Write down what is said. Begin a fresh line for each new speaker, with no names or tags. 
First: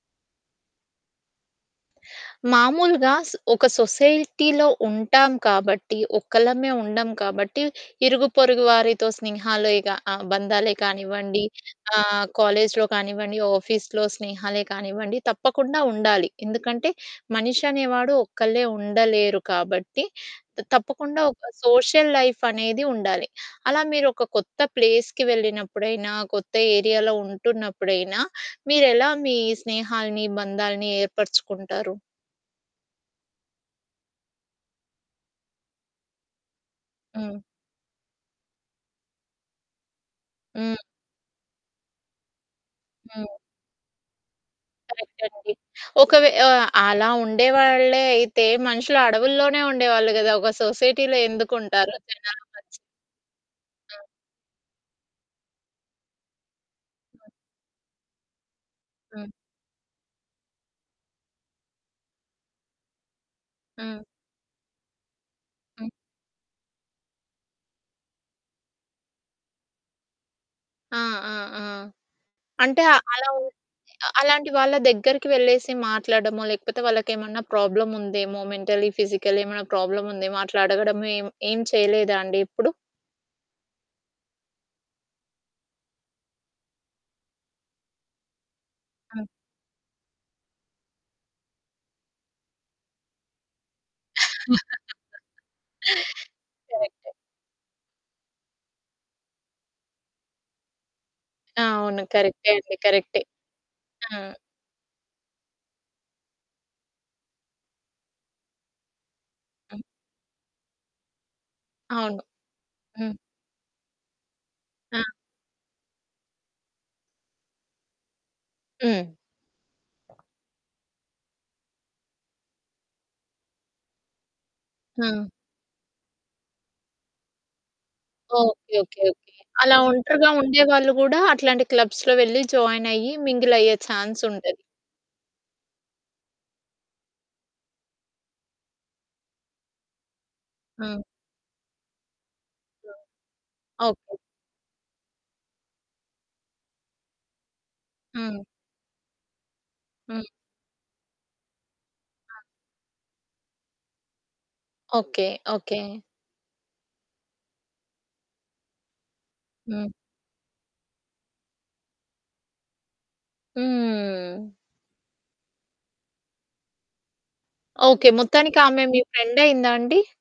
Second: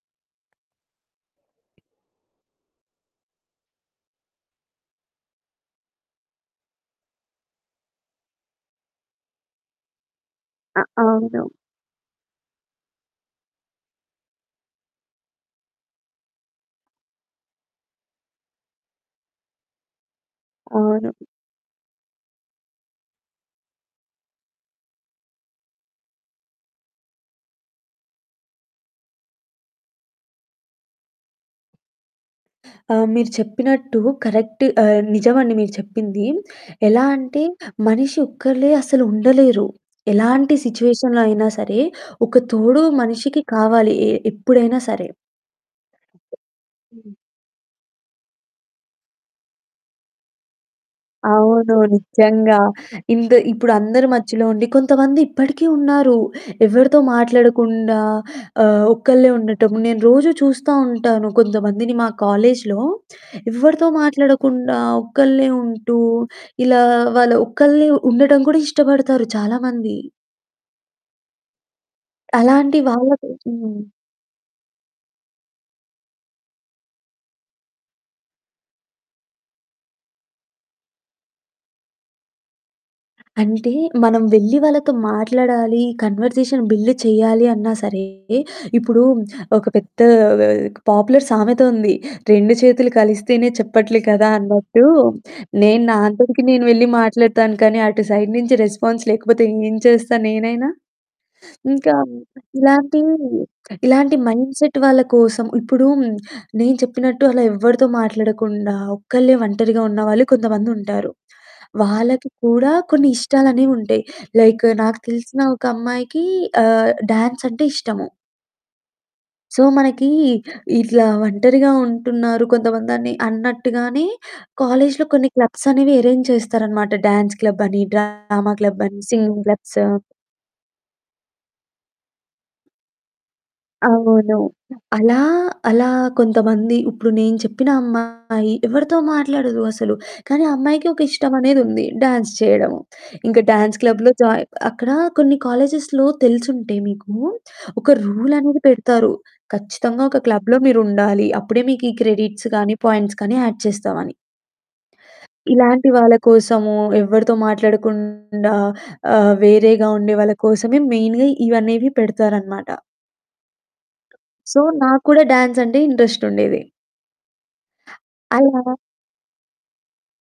మామూలుగా సొ ఒక సొసైటీలో ఉంటాం కాబట్టి ఒక్కలమే ఉండం కాబట్టి ఇరుగుపొరుగు వారితో స్నేహాలేగా బంధాలే
అ అవును.
కానివ్వండి ఆహ్, కాలేజిలో కానివ్వండి ఆఫీస్‌లో స్నేహాలే కానివ్వండి తప్పకుండా ఉండాలి. ఎందుకంటే మనిషి అనేవాడు ఒక్కళ్ళే ఉండలేరు కాబట్టి త
అవును.
తప్పకుండా ఒక సోషల్ లైఫ్ అనేది ఉండాలి. అలా మీరు ఒక కొత్త ప్లేస్‌కి వెళ్ళినప్పుడైనా కొత్త ఏరియాలో ఉంటున్నప్పుడైనా మీరు ఎలా మీ స్నేహాల్ని, బంధాల్ని ఏర్పరచుకుంటారు?
అ! మీరు చెప్పినట్టు కరెక్ట్ ఆహ్, నిజమండి మీరు చెప్పింది. ఎలా
హ్మ్.
అంటే మనిషి ఒక్కలే అసలు ఉండలేరు. ఎలాంటి
హ్మ్.
సిట్యుయేషన్‌లో అయినా సరే! ఒక తోడు
హ్మ్.
మనిషికి కావాలి ఏహ్, ఎప్పుడైనా సరే.
కరెక్ట్ అండి. ఒకవే ఆహ్, అలా
హ్మ్.
ఉండేవాళ్ళే అయితే మనుషులు అడవుల్లోనే ఉండేవాళ్ళు కదా! ఒక సొసైటీలో ఎందుకు
అవును
ఉంటారు జనాల
నిజంగా.
మద్య.
ఇంత ఇప్పుడు
ఆ!
అందరి మధ్యలో ఉండి కొంతమంది ఇప్పటికీ ఉన్నారు ఎవరితో
హ్మ్.
మాట్లాడకుండా ఆహ్, ఒక్కళ్ళే
హ్మ్.
ఉండటం. నేను రోజూ చూస్తా ఉంటాను కొంతమందిని మా కాలేజిలో ఎవ్వరితో
హ్మ్.
మాట్లాడకుండా ఒక్కళ్ళే
హ్మ్.
ఉంటూ ఇలా వాళ్ళు ఒక్కళ్ళే ఉండటం కూడా ఇష్టపడతారు చాలా మంది.
ఆ! ఆ! ఆ!
అలాంటి
అంటే
వాళ్ళకి
అలా ఉం
హ్మ్.
అలాంటి వాళ్ళ దగ్గరికి వెళ్ళేసి మాట్లాడడమో, లేకపోతే వాళ్ళకి ఏమన్నా ప్రాబ్లమ్ ఉందేమో మెంటల్ ఫిజికల్ ఏమన్నా ప్రాబ్లమ్ ఉందేమో అట్లా అడగడము ఏం ఏం చేయలేదా అండి ఇప్పుడు?
అంటే మనం వెళ్లి వాళ్ళతో మాట్లాడాలి, కన్వర్జేషన్ బిల్డ్ చేయాలి అన్నా సరే ఇప్పుడు
హ్మ్.
ఒక పెద్ద ఆహ్, పాపులర్ సామెత ఉంది. రెండు చేతులు కలిస్తేనే చెప్పట్లేదు కదా! అన్నట్టు, నేను నా అంతటికి నేను వెళ్లి
కరెక్టే.
మాట్లాడతాను కానీ అటు సైడ్ నుంచి రెస్పాన్స్ లేకపోతే ఏం చేస్తా నేనైనా!
ఆ!
ఇంకా
అవును. కరెక్టే అండి,
ఇలాంటి
కరెక్టే.
ఇలాంటి
ఆ!
మైండ్సెట్ వాళ్ళ కోసం ఇప్పుడు నేను చెప్పినట్టు అలా ఎవరితో మాట్లాడకుండా ఒక్కళ్ళే
హ్మ్.
వంటరిగా ఉన్నవాళ్లు కొంతమంది ఉంటారు.
అవును.
వాళ్ళకి కూడా కొన్ని
హ్మ్.
ఇష్టాలు అనేవి ఉంటాయి లైక్ నాకు
ఆ!
తెలిసిన ఒక అమ్మాయికి ఆహ్, డాన్స్ అంటే ఇష్టము.
హ్మ్.
సో మనకి ఇట్లా ఒంటరిగా ఉంటున్నారు కొంతమంది అని అన్నట్టుగానే కాలేజిలో కొన్ని
హ్మ్.
క్లబ్స్ అనేవి అరేంజ్ చేస్తారన్నమాట. డాన్స్ క్లబ్ అని, డ్రామా
ఓకే,
క్లబ్
ఓకే,
అనేసి,
ఓకే.
సింగింగ్
అలా
క్లబ్స్.
ఒంటరిగా ఉండేవాళ్ళు కూడా అట్లాంటి క్లబ్స్‌లో వేళ్లి జాయిన్ అయ్యి మింగిల్ అయ్యే ఛాన్స్
అవును.
ఉంటది.
అలా అలా కొంతమంది ఇప్పుడు నేను చెప్పిన అమ్మాయి ఎవరితో మాట్లాడదు అసలు, కానీ ఆ అమ్మాయికి
ఆ!
ఒక ఇష్టం అనేది ఉంది, డ్యాన్స్ చేయడము.
హ్మ్.
ఇంకా డ్యాన్స్ క్లబ్‌లో
ఓకే.
జాయిన్ అక్కడ కొన్ని కాలేజెస్‌లో తెలిసుంటే మీకు ఒక రూల్
హ్మ్.
అనేది పెడతారు. ఖచ్చితంగా ఒక
హ్మ్.
క్లబ్‌లో మీరు ఉండాలి అప్పుడే మీకు ఈ
ఆా!
క్రెడిట్స్ కానీ పాయింట్స్ కానీ యాడ్ చేస్తామని.
Okay, okay.
ఇలాంటి వాళ్ళ కోసము ఎవరితో మాట్లాడకుండా ఆహ్, వేరేగా
హ్మ్.
ఉండే వాళ్ళ కోసమే మెయిన్‌గా ఇవి అనేవి పెడతారన్నమాట.
హ్మ్.
సో నాకు కూడా డాన్స్ అంటే ఇంట్రెస్ట్ ఉండేది.
ఓకే. మొత్తానికి
అలా
ఆమె మీ ఫ్రెండయిందా అండి?